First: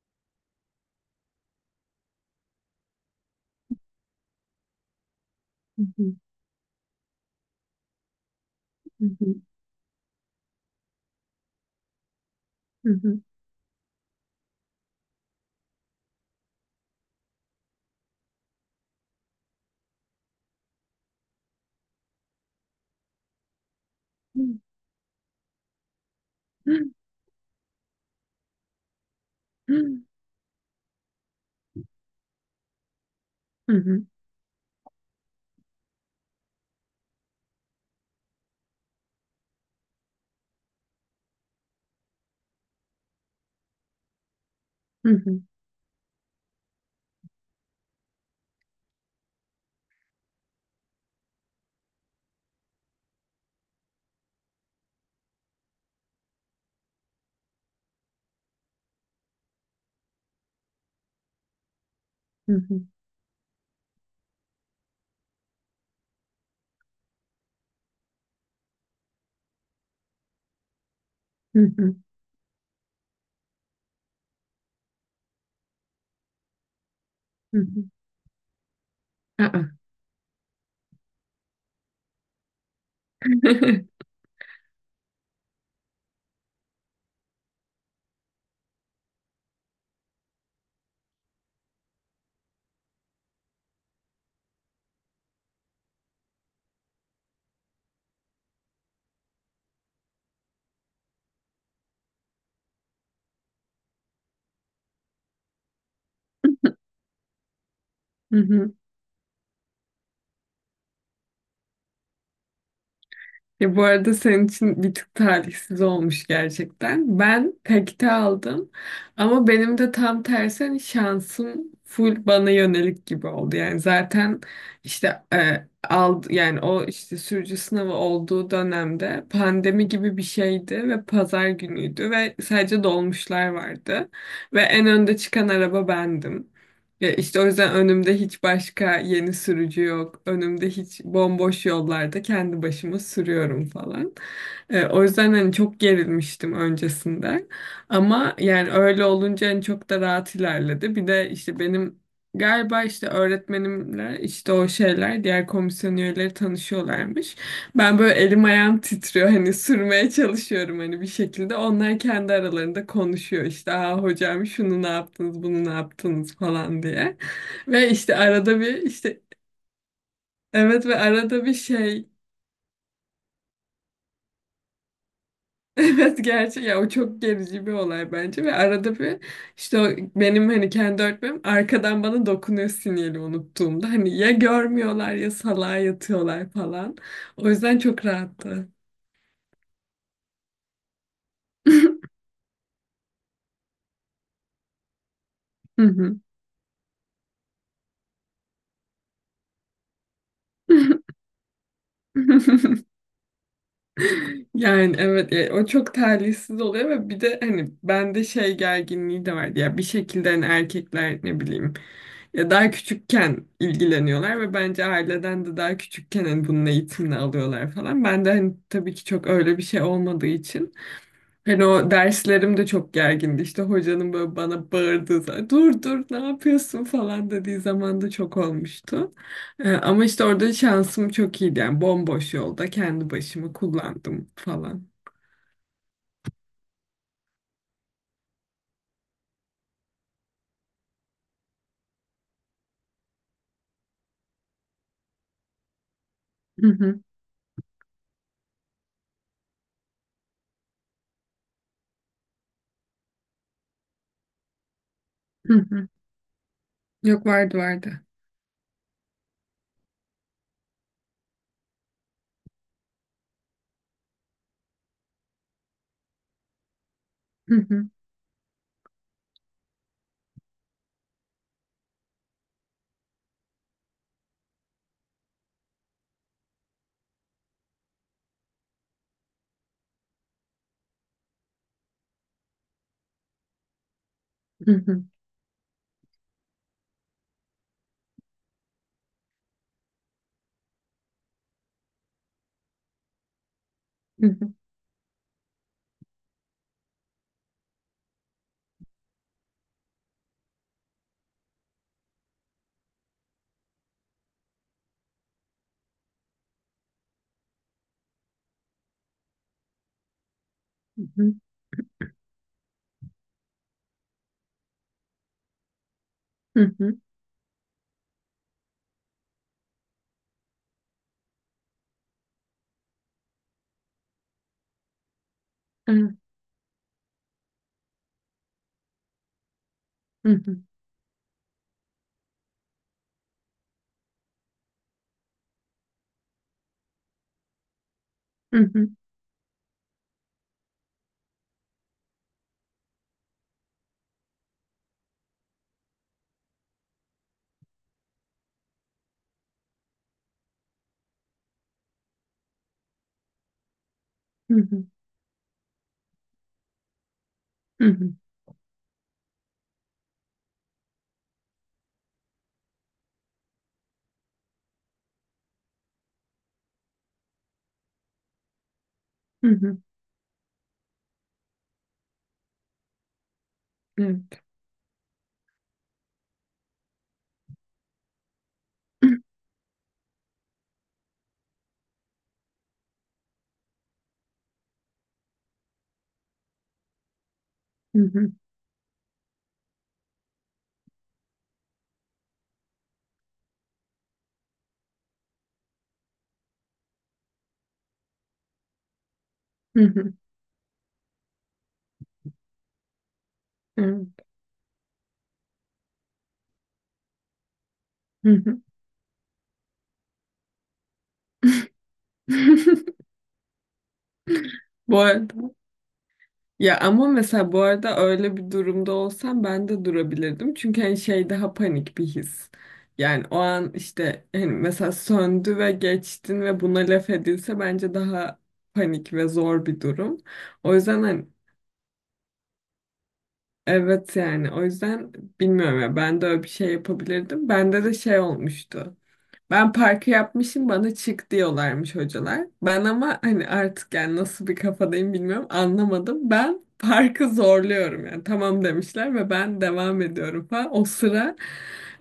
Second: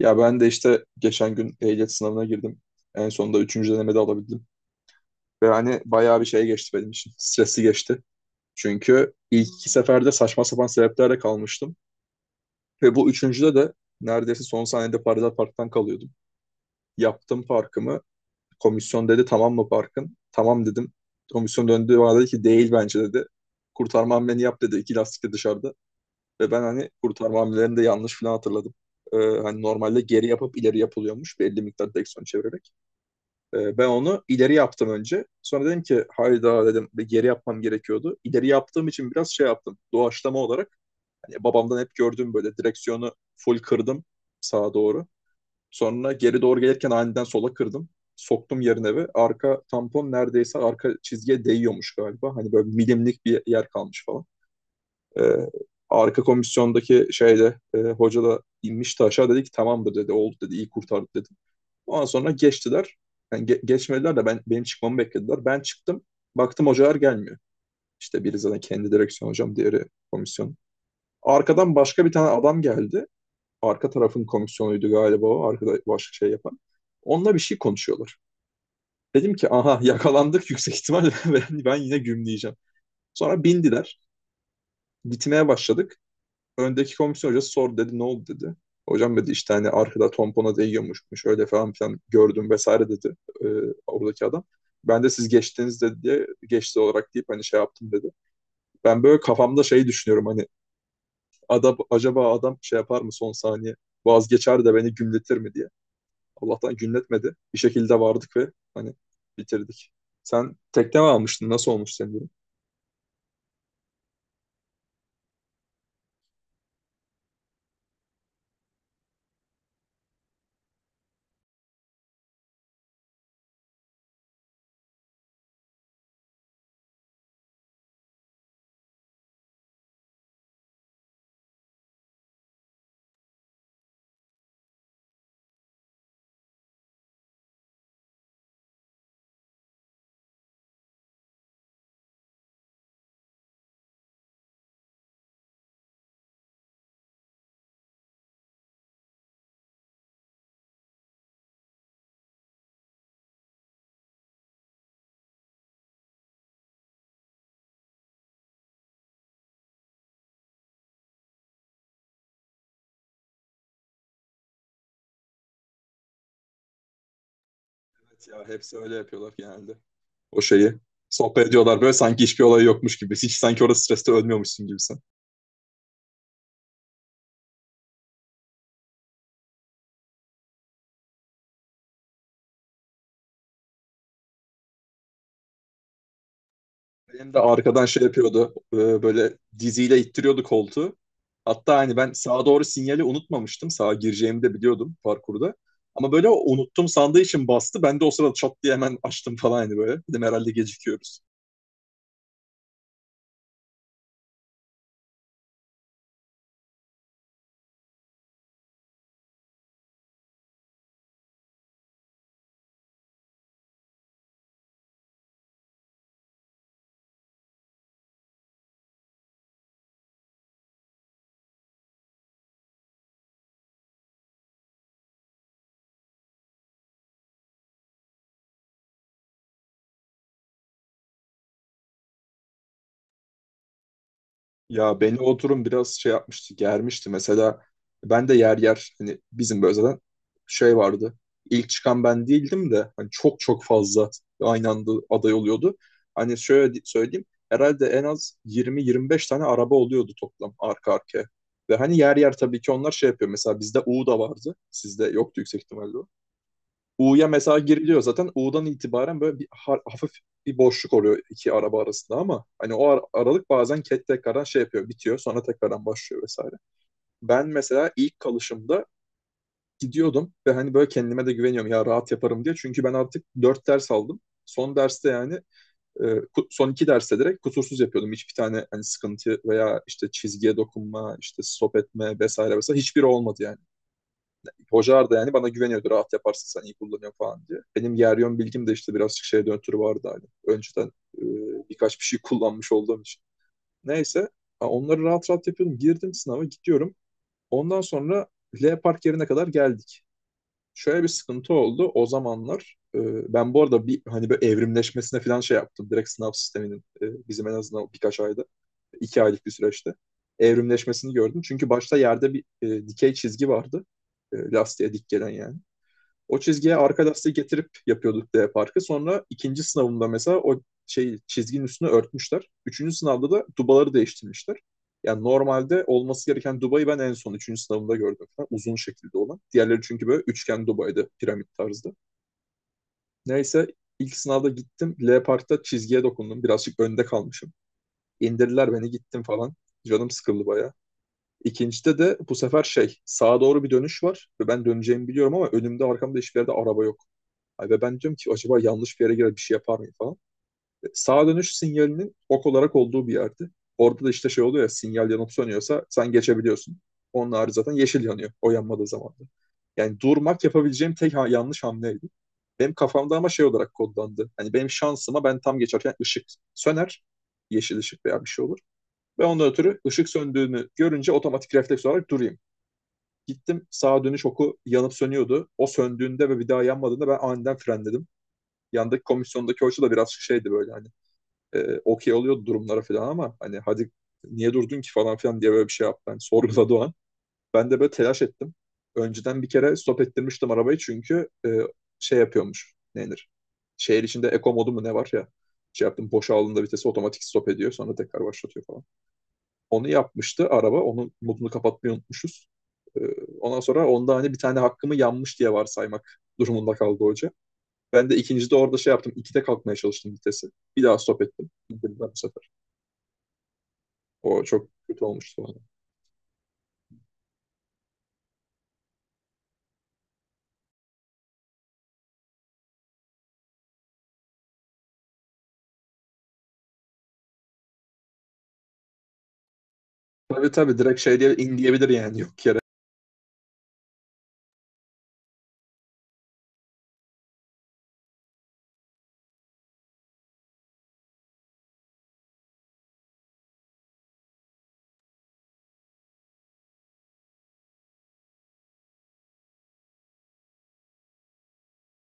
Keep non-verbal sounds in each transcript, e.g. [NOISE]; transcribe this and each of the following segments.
Ya ben de işte geçen gün ehliyet sınavına girdim. En sonunda üçüncü denemede alabildim. Ve hani Hı hı, bayağı bir şey geçti benim için. Stresli geçti. hı Çünkü hı, ilk iki seferde saçma sapan sebeplerle kalmıştım. hı Ve bu hı. üçüncüde de neredeyse son saniyede paralel parktan kalıyordum. Yaptım parkımı. Komisyon dedi tamam mı parkın? Tamam dedim. Komisyon döndü bana dedi ki değil bence dedi. Kurtarma hamleni Hı yap dedi. İki lastik de dışarıda. Ve ben hani kurtarma hamlelerini de yanlış falan hatırladım. Hani hı, normalde geri yapıp ileri yapılıyormuş belli miktar direksiyon çevirerek. hı Ben hı, onu ileri yaptım önce. Sonra dedim ki hayda dedim bir geri yapmam gerekiyordu. İleri yaptığım için biraz şey yaptım. Doğaçlama olarak hani babamdan hep gördüğüm böyle direksiyonu full kırdım sağa doğru. hı hı, Sonra geri doğru gelirken aniden sola kırdım. Soktum yerine ve arka tampon neredeyse arka çizgiye değiyormuş galiba. Hani böyle milimlik bir yer kalmış falan. Ee, Arka komisyondaki şeyde hoca da inmişti aşağı dedi ki tamamdır dedi oldu dedi iyi kurtardık dedi. Ondan sonra hı hı, geçtiler. Yani geçmediler de ben benim çıkmamı beklediler. Ben çıktım. Baktım hocalar gelmiyor. İşte biri zaten kendi direksiyon hocam, diğeri komisyon. hı Arkadan hı. başka bir tane adam geldi. Arka tarafın komisyonuydu galiba o. Arkada başka şey yapan. Onunla bir [LAUGHS] şey hı hı. konuşuyorlar. Dedim ki Aa. aha yakalandık yüksek ihtimalle [LAUGHS] ben, yine gümleyeceğim. Sonra bindiler. Gitmeye başladık. Öndeki komisyon hocası sordu dedi ne oldu dedi. Hocam dedi işte hani arkada tompona değiyormuşmuş öyle falan filan gördüm vesaire dedi e, oradaki adam. Ben de siz geçtiniz dedi diye geçti olarak deyip hani şey yaptım dedi. Ben böyle kafamda şeyi düşünüyorum hani adam, acaba adam şey yapar mı son saniye vazgeçer de beni gümletir mi diye. Allah'tan gümletmedi. Bir şekilde vardık ve [LAUGHS] hani bitirdik. Sen tekne mi almıştın? Nasıl olmuş senin durum? Ya bu arada senin için bir tık talihsiz olmuş gerçekten. Ben takite aldım ama benim de tam tersi hani şansım full bana yönelik gibi oldu. Yani zaten işte aldı yani o işte sürücü sınavı olduğu dönemde pandemi gibi bir şeydi ve pazar günüydü ve sadece dolmuşlar vardı ve en önde çıkan araba bendim. Ya işte o yüzden önümde hiç başka yeni sürücü yok. Önümde hiç bomboş yollarda kendi başıma sürüyorum falan. O yüzden hani çok gerilmiştim öncesinde. Ama yani öyle olunca hani çok da rahat ilerledi. Bir de işte benim galiba işte öğretmenimle işte o şeyler diğer komisyon üyeleri tanışıyorlarmış. Ben böyle elim ayağım titriyor hani sürmeye çalışıyorum hani bir şekilde. Onlar kendi aralarında konuşuyor işte aa hocam şunu ne yaptınız bunu ne yaptınız falan diye. Ve işte Evet ya arada bir hepsi öyle işte yapıyorlar genelde. O şeyi. evet ve arada Sohbet bir ediyorlar böyle şey sanki hiçbir olay yokmuş gibi. Hiç sanki orada streste ölmüyormuşsun gibi sen. [LAUGHS] evet gerçi ya o çok gerici bir olay bence ve arada bir işte o benim hani kendi öğretmenim arkadan bana dokunuyor sinyali unuttuğumda hani ya görmüyorlar ya salağa yatıyorlar falan. Benim de O yüzden arkadan şey çok yapıyordu. rahattı. Böyle diziyle ittiriyordu koltuğu. Hatta hani [LAUGHS] ben sağa doğru sinyali unutmamıştım. Sağa gireceğimi de biliyordum parkurda. Hı Ama hı. böyle o unuttum sandığı için bastı. Ben de o sırada çat diye hemen açtım falan hani böyle. Dedim herhalde gecikiyoruz. [LAUGHS] Yani evet ya o çok talihsiz oluyor ve bir de hani bende şey gerginliği de vardı ya bir şekilde hani erkekler ne bileyim ya daha küçükken ilgileniyorlar ve bence aileden de daha küçükken hani bunun eğitimini alıyorlar falan. Ben de hani tabii ki çok öyle bir şey olmadığı için hani o derslerim de çok gergindi. İşte hocanın böyle bana bağırdığı zaman dur dur ne yapıyorsun falan dediği zaman da çok olmuştu. Ama işte orada şansım çok iyiydi. Yani bomboş yolda kendi başımı kullandım falan. Ya beni o durum biraz şey yapmıştı, germişti. Mesela ben de yer yer hani bizim böyle zaten şey vardı. İlk çıkan ben değildim de hani çok fazla aynı anda aday oluyordu. Hani Hı şöyle hı, söyleyeyim herhalde en az 20-25 tane araba oluyordu toplam arka arkaya. Ve hani yer yer tabii ki onlar şey yapıyor. Mesela bizde U da vardı. Sizde yoktu hı yüksek hı. ihtimalle. Yok, U'ya mesela vardı giriliyor vardı. zaten. U'dan itibaren böyle bir hafif bir boşluk oluyor iki araba arasında ama hani o aralık bazen ket tekrardan şey yapıyor, bitiyor. Sonra tekrardan başlıyor vesaire. Ben Hı hı, mesela ilk kalışımda gidiyordum ve hani böyle kendime de güveniyorum ya rahat yaparım diye. Çünkü ben artık dört ders aldım. Son derste yani son iki derste direkt kusursuz yapıyordum. Hiçbir tane hani sıkıntı veya işte çizgiye dokunma, işte stop etme vesaire vesaire hiçbiri olmadı yani. hı hı, Hoca da yani bana güveniyordu. Rahat yaparsın sen iyi kullanıyorsun falan diye. Benim Yeryon bilgim de işte birazcık şeye döntürü vardı hani. Önceden e, birkaç bir şey kullanmış olduğum için. hı Neyse hı, onları rahat rahat yapıyordum. Girdim sınava gidiyorum. Ondan sonra L Park yerine kadar geldik. Şöyle bir sıkıntı oldu. O zamanlar ben bu arada bir hani böyle evrimleşmesine falan şey yaptım. Direkt sınav sisteminin bizim en azından birkaç ayda, iki aylık bir süreçte hı evrimleşmesini hı, gördüm. Çünkü başta yerde bir dikey çizgi vardı. Lastiğe dik gelen yani. O hı çizgiye hı, arka lastiği getirip yapıyorduk D parkı. Sonra ikinci sınavımda mesela o şey çizginin üstünü örtmüşler. Üçüncü sınavda da dubaları değiştirmişler. Yani normalde evet, olması gereken dubayı ben en son üçüncü sınavımda gördüm. Falan. Uzun şekilde olan. Diğerleri çünkü böyle hı hı, üçgen dubaydı piramit tarzda. Neyse ilk sınavda gittim. L parkta çizgiye dokundum. Birazcık önde kalmışım. hı İndirdiler hı, hı hı, beni gittim falan. Canım sıkıldı bayağı. İkincide de bu sefer şey sağa doğru bir dönüş var ve ben döneceğimi biliyorum ama önümde arkamda hiçbir yerde araba yok. Ve ben diyorum ki acaba yanlış bir yere girer bir şey yapar mıyım falan. Sağa dönüş sinyalinin ok olarak olduğu bir yerdi. Orada da işte şey oluyor ya sinyal yanıp sönüyorsa sen geçebiliyorsun. Onun harici zaten hı yeşil yanıyor o yanmadığı zaman da. Yani durmak yapabileceğim tek yanlış hamleydi. Benim kafamda ama şey olarak kodlandı. Hani benim şansıma ben tam geçerken ışık söner. Yeşil ışık veya bir şey olur. Ve ondan hı, hı hı, ötürü ışık söndüğünü görünce otomatik refleks olarak durayım. Gittim sağa dönüş evet. oku yanıp sönüyordu. O söndüğünde ve bir daha yanmadığında ben aniden frenledim yandaki [CLEARS THROAT] komisyondaki hoca da biraz şeydi böyle hani okey oluyordu durumlara falan ama hani hadi niye durdun ki falan filan diye böyle bir şey yaptı. Hani sorguladı o an. Ben de böyle Hı telaş hı, ettim. Önceden bir kere stop ettirmiştim arabayı çünkü şey yapıyormuş. Ne Şehir içinde eko modu mu ne var ya. Şey yaptım boşa aldığında vitesi otomatik stop ediyor sonra tekrar başlatıyor falan. hı Onu hı, yapmıştı araba. Onun modunu kapatmayı unutmuşuz. E, Ondan sonra onda evet, hani bir tane hakkımı yanmış diye varsaymak durumunda kaldı hoca. Ben de hı ikincide hı. orada şey yaptım. İkide kalkmaya çalıştım vitesi. Bir daha stop ettim. İndirdiler bu sefer. [LAUGHS] O çok kötü olmuştu Bu, bana. ya ama mesela bu arada öyle bir durumda olsam ben de durabilirdim. Çünkü hani şey daha panik bir his. Yani o an işte hani mesela söndü ve geçtin ve buna laf edilse bence daha panik ve zor bir durum. Tabii O tabii direkt yüzden şey hani diye in diyebilir yani yok yere. evet yani o yüzden bilmiyorum ya ben de öyle bir şey yapabilirdim. Bende de şey olmuştu. Ben parkı yapmışım bana çık diyorlarmış hocalar. Ben ama hani artık yani nasıl bir kafadayım bilmiyorum anlamadım. Ben parkı zorluyorum yani tamam demişler ve ben devam ediyorum falan. O sıra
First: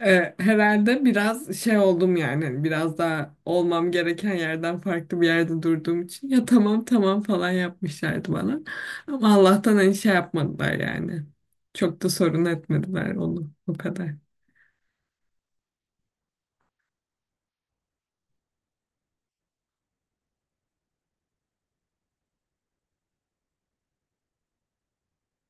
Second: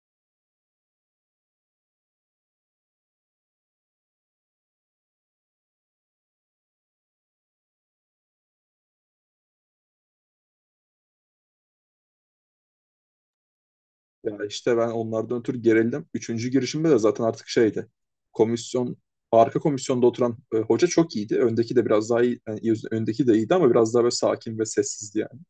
herhalde biraz şey oldum yani hani biraz daha olmam gereken yerden farklı bir yerde durduğum için ya tamam tamam falan yapmışlardı bana. Ama Allah'tan hani şey yapmadılar yani. Çok da sorun etmediler onu o kadar. Ya işte ben onlardan ötürü gerildim. Üçüncü girişimde de zaten artık şeydi. Komisyon arka komisyonda oturan hoca çok iyiydi. Öndeki de biraz daha iyi, yani öndeki de iyiydi ama biraz daha böyle sakin ve sessizdi yani.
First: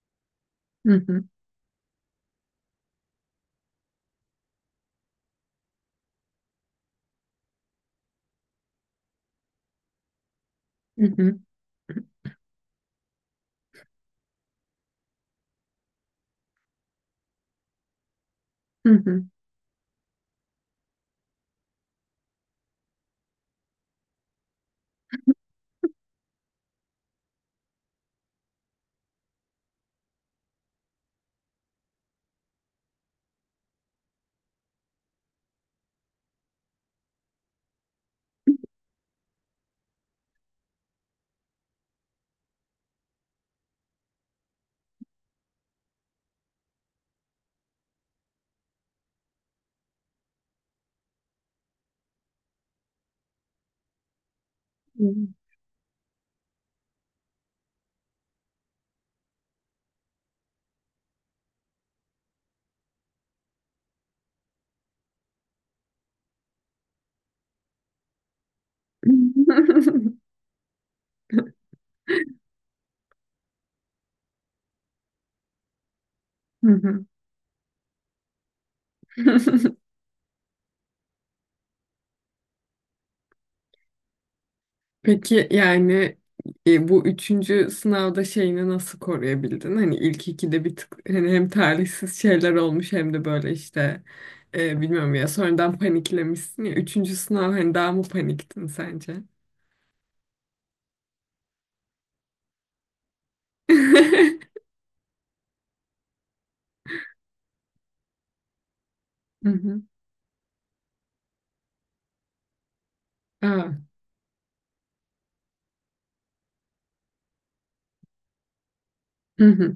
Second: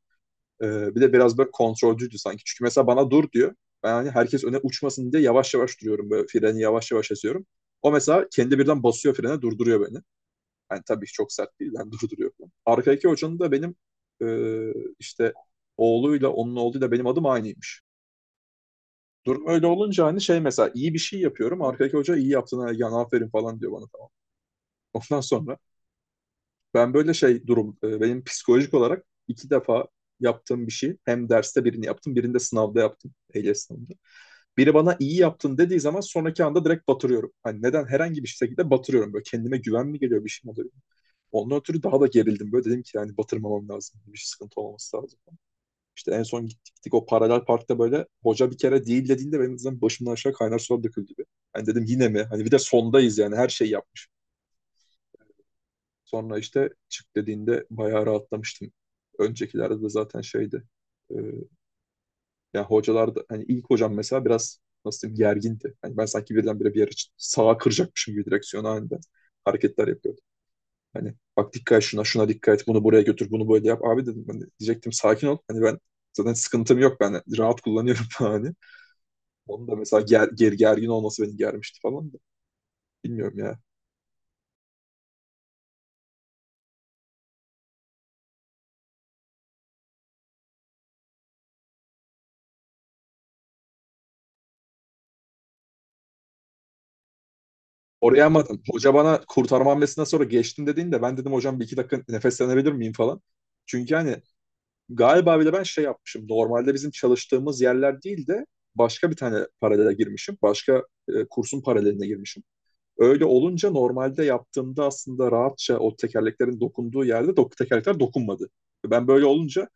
Hı Bir de hı, biraz böyle kontrolcüydü sanki. Çünkü mesela bana dur diyor. Ben hani herkes öne uçmasın diye yavaş yavaş duruyorum. Böyle freni yavaş yavaş açıyorum. O mesela kendi birden basıyor frene durduruyor beni. Yani tabii hı çok hı, sert değil. Ben durduruyorum. Arkadaki hocanın da benim e, işte oğluyla onun oğluyla benim adım aynıymış. hı Durum öyle olunca hani şey mesela iyi bir şey yapıyorum. Arkadaki hoca iyi yaptın Ergen aferin falan diyor bana tamam. Ondan sonra ben böyle şey durum benim psikolojik olarak iki defa yaptığım bir şey. Hem derste birini yaptım, birinde sınavda yaptım. Ehliyet sınavında. Biri bana iyi yaptın dediği zaman sonraki anda direkt batırıyorum. Hani neden? Herhangi bir şekilde batırıyorum. Böyle kendime güven mi geliyor bir şey mi oluyor? Ondan ötürü daha da gerildim böyle dedim ki yani batırmamam lazım. Bir sıkıntı olmaması lazım. İşte en son gittik o paralel parkta böyle hoca bir kere değil dediğinde benim zaten başımdan aşağı kaynar sular döküldü gibi. Hani dedim yine mi? Hani bir de sondayız yani her şey yapmış. hı. Sonra işte çık dediğinde bayağı rahatlamıştım. Öncekilerde de zaten şeydi. E, Yani hocalar da hani ilk hocam mesela biraz nasıl diyeyim gergindi. Hani ben sanki birdenbire bir yere sağa kıracakmışım gibi direksiyon halinde Hı hareketler yapıyor. Hani bak dikkat et şuna, şuna dikkat et, bunu buraya götür, bunu böyle yap. Abi dedim hani diyecektim sakin ol. Hani ben zaten sıkıntım yok hı. ben rahat kullanıyorum [LAUGHS] hani. Onun da [LAUGHS] mesela gergin olması beni germişti falan da. Bilmiyorum ya. Peki yani bu üçüncü sınavda şeyini nasıl koruyabildin? Hani ilk ikide bir tık hani hem talihsiz şeyler olmuş hem de böyle işte bilmiyorum ya sonradan paniklemişsin ya. Üçüncü sınav hani daha mı Oraya ama paniktin hoca bana sence? kurtarma hamlesinden sonra geçtim dediğinde ben dedim hocam bir iki dakika nefeslenebilir miyim falan. Çünkü hani [LAUGHS] galiba bile ben şey yapmışım. Normalde bizim çalıştığımız yerler değil de başka bir tane Hı hı. paralele girmişim. Başka kursun paraleline girmişim. Öyle olunca Aa. normalde yaptığımda aslında rahatça o tekerleklerin dokunduğu yerde dok tekerlekler dokunmadı. Ben böyle Hı olunca hı.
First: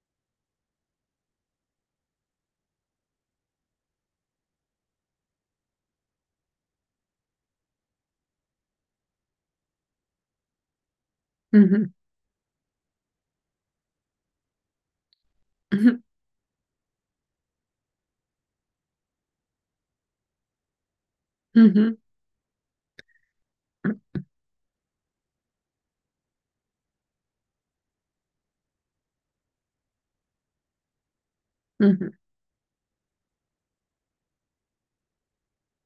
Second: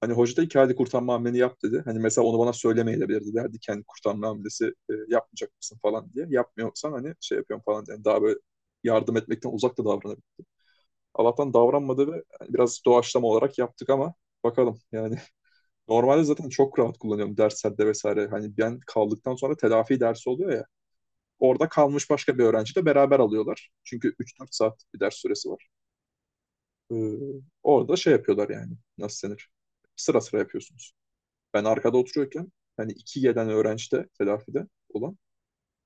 hani hoca da iki hadi kurtarma hamleni yap dedi. Hani mesela onu bana söylemeyebilirdi derdi kendi kurtarma hamlesi yapmayacak mısın falan diye. Yapmıyorsan hani şey yapıyorum falan diye. Yani daha böyle yardım etmekten uzak da davranabilir. Allah'tan Hı hı. davranmadı ve hani biraz doğaçlama olarak yaptık ama bakalım yani Hı [LAUGHS] hı. normalde zaten çok rahat kullanıyorum derslerde vesaire. Hani ben kaldıktan sonra telafi dersi oluyor ya. Hı Orada hı. kalmış başka bir öğrenci de beraber alıyorlar. Çünkü üç dört saat bir ders süresi var. Ee, Orada şey yapıyorlar yani. Nasıl denir? Sıra sıra yapıyorsunuz. Ben Hı arkada hı. oturuyorken hani iki gelen öğrenci de telafide olan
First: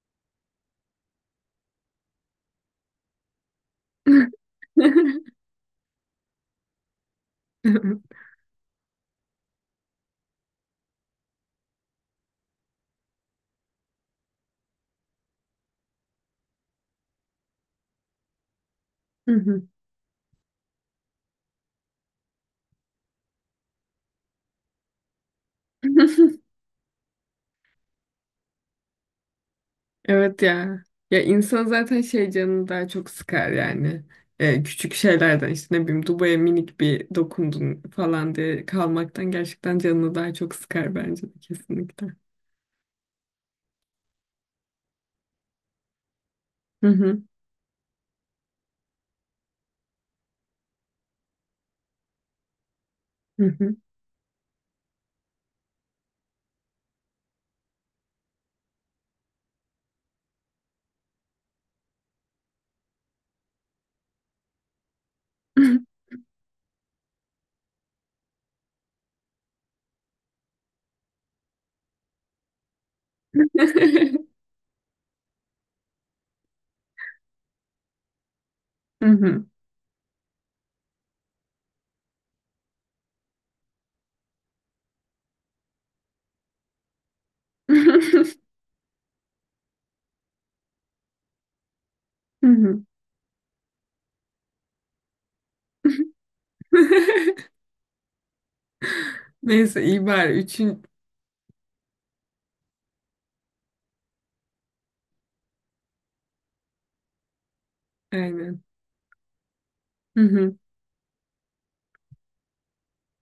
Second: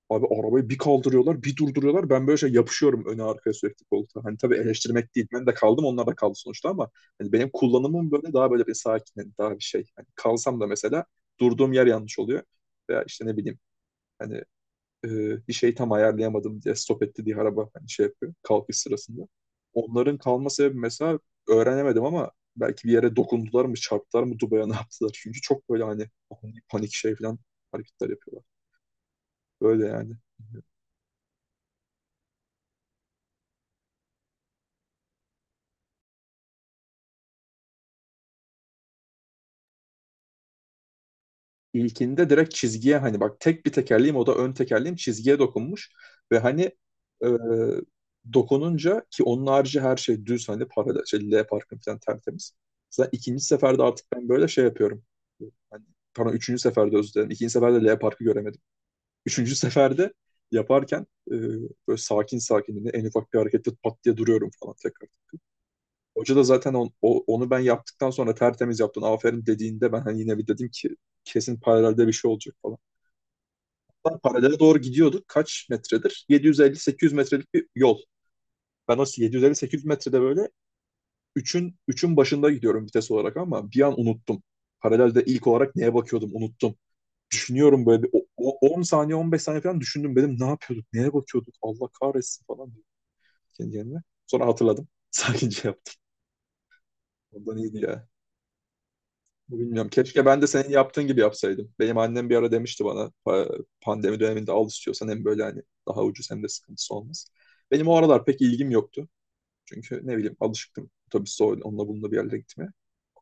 abi arabayı bir kaldırıyorlar bir durduruyorlar. Ben böyle şey yapışıyorum öne arkaya sürekli koltuğa. Hani tabii eleştirmek değil. [LAUGHS] Ben de kaldım onlar da kaldı sonuçta ama hani benim kullanımım böyle daha böyle bir sakin hani daha bir şey. Hani kalsam da mesela durduğum yer yanlış oluyor. Veya işte ne bileyim hani e, bir şey tam ayarlayamadım diye stop etti diye araba hani şey yapıyor kalkış sırasında. Hı hı. Onların kalma sebebi mesela öğrenemedim ama belki bir yere dokundular mı çarptılar mı Dubai'ye ne yaptılar. Çünkü çok böyle hani ani panik şey falan hareketler yapıyorlar. Böyle yani. Evet ya. Ya insan zaten şey canını daha çok sıkar yani. Küçük şeylerden işte ne bileyim Dubai'ye minik bir dokundun falan diye kalmaktan gerçekten canını daha çok sıkar bence de kesinlikle. İlkinde direkt çizgiye hani bak tek bir tekerleğim o da ön tekerleğim çizgiye dokunmuş ve hani Hı hı. e, dokununca ki onun harici her şey düz hani paralel şey, L parkın falan tertemiz. Zaten ikinci Hı hı. seferde artık ben böyle şey yapıyorum. Hani, pardon üçüncü seferde özür dilerim. İkinci seferde L parkı göremedim. Üçüncü seferde yaparken böyle sakin sakin hani en ufak bir harekette pat diye duruyorum falan tekrar. Hoca da zaten onu ben yaptıktan sonra tertemiz yaptın aferin dediğinde ben hani yine bir dedim ki kesin paralelde bir şey olacak falan [LAUGHS] paralele doğru gidiyorduk. Kaç metredir? 750-800 metrelik bir yol. Ben o Hı hı. 750-800 metrede böyle üçün üçün başında gidiyorum vites olarak ama bir an unuttum. Paralelde ilk olarak neye bakıyordum unuttum. Düşünüyorum böyle bir [LAUGHS] 10 saniye 15 saniye falan düşündüm. Dedim ne yapıyorduk? Neye bakıyorduk? Allah kahretsin Hı falan diye hı. kendi kendime. Sonra hatırladım. [LAUGHS] Sakince yaptım. Ondan [LAUGHS] iyiydi ya. Neyse Bilmiyorum. iyi Keşke bari ben de senin üçün yaptığın gibi yapsaydım. Benim annem bir ara demişti bana pandemi döneminde al istiyorsan hem böyle hani daha ucuz hem de sıkıntısı olmaz. Benim o aralar pek aynen. ilgim yoktu. Çünkü ne Hı bileyim hı. alışıktım otobüste onunla bununla bir yerlere gitmeye.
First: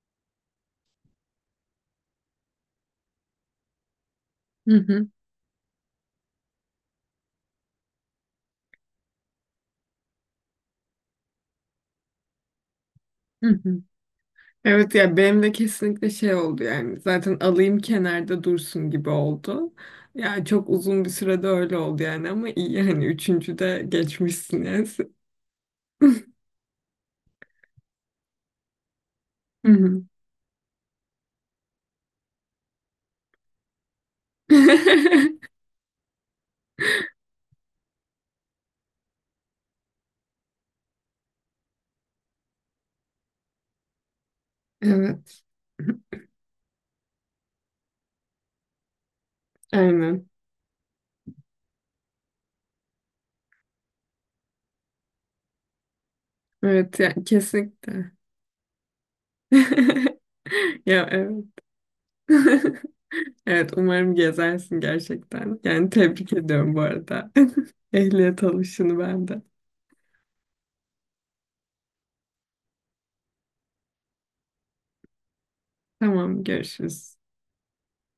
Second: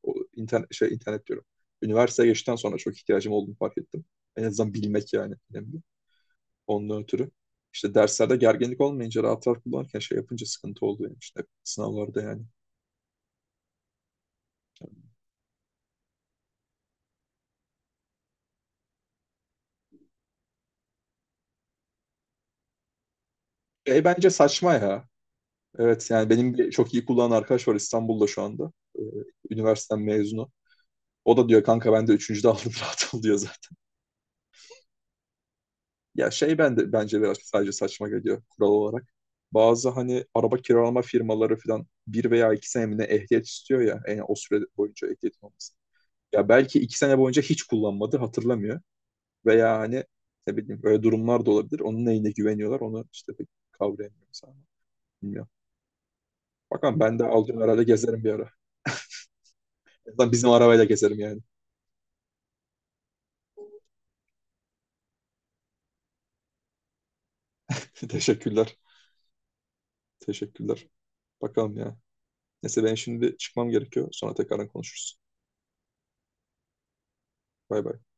O internet, şey, internet diyorum. Üniversiteye geçtikten sonra çok ihtiyacım olduğunu fark ettim. En azından Hı hı. bilmek yani önemli. Ondan ötürü. İşte derslerde gerginlik olmayınca rahat rahat kullanırken şey yapınca sıkıntı oldu yani işte sınavlarda yani. Hı hı. Evet yani benim de kesinlikle şey oldu yani zaten alayım kenarda dursun gibi oldu. Yani çok uzun bir sürede öyle oldu yani ama iyi yani üçüncüde Şey bence geçmişsin saçma yani. ya. Evet yani benim bir çok iyi kullanan arkadaş var İstanbul'da şu anda. Ee, Hı Üniversiteden hı. mezunu. O da diyor kanka ben de üçüncüde aldım [LAUGHS] rahat ol diyor zaten. [LAUGHS] Ya şey ben de bence biraz sadece saçma geliyor kural olarak. Bazı hani araba kiralama firmaları falan bir veya iki sene mi ne ehliyet istiyor ya. Yani o süre boyunca ehliyetin Evet. olması. Ya belki iki sene boyunca hiç kullanmadı hatırlamıyor. Veya hani Aynen. ne bileyim öyle durumlar da olabilir. Onun neyine güveniyorlar onu işte pek kavrayamıyorum sana. Bilmiyorum. Bakalım Evet ya ben de aldığım herhalde kesinlikle. gezerim bir ara. En [LAUGHS] azından bizim arabayla Ya gezerim yani. evet. [LAUGHS] Evet umarım gezersin gerçekten. Yani tebrik ediyorum bu arada. [LAUGHS] [LAUGHS] Ehliyet Teşekkürler. alışını ben de. Teşekkürler. Bakalım ya. Neyse ben şimdi çıkmam gerekiyor. Sonra tekrardan konuşuruz. Tamam, görüşürüz. Bay bay.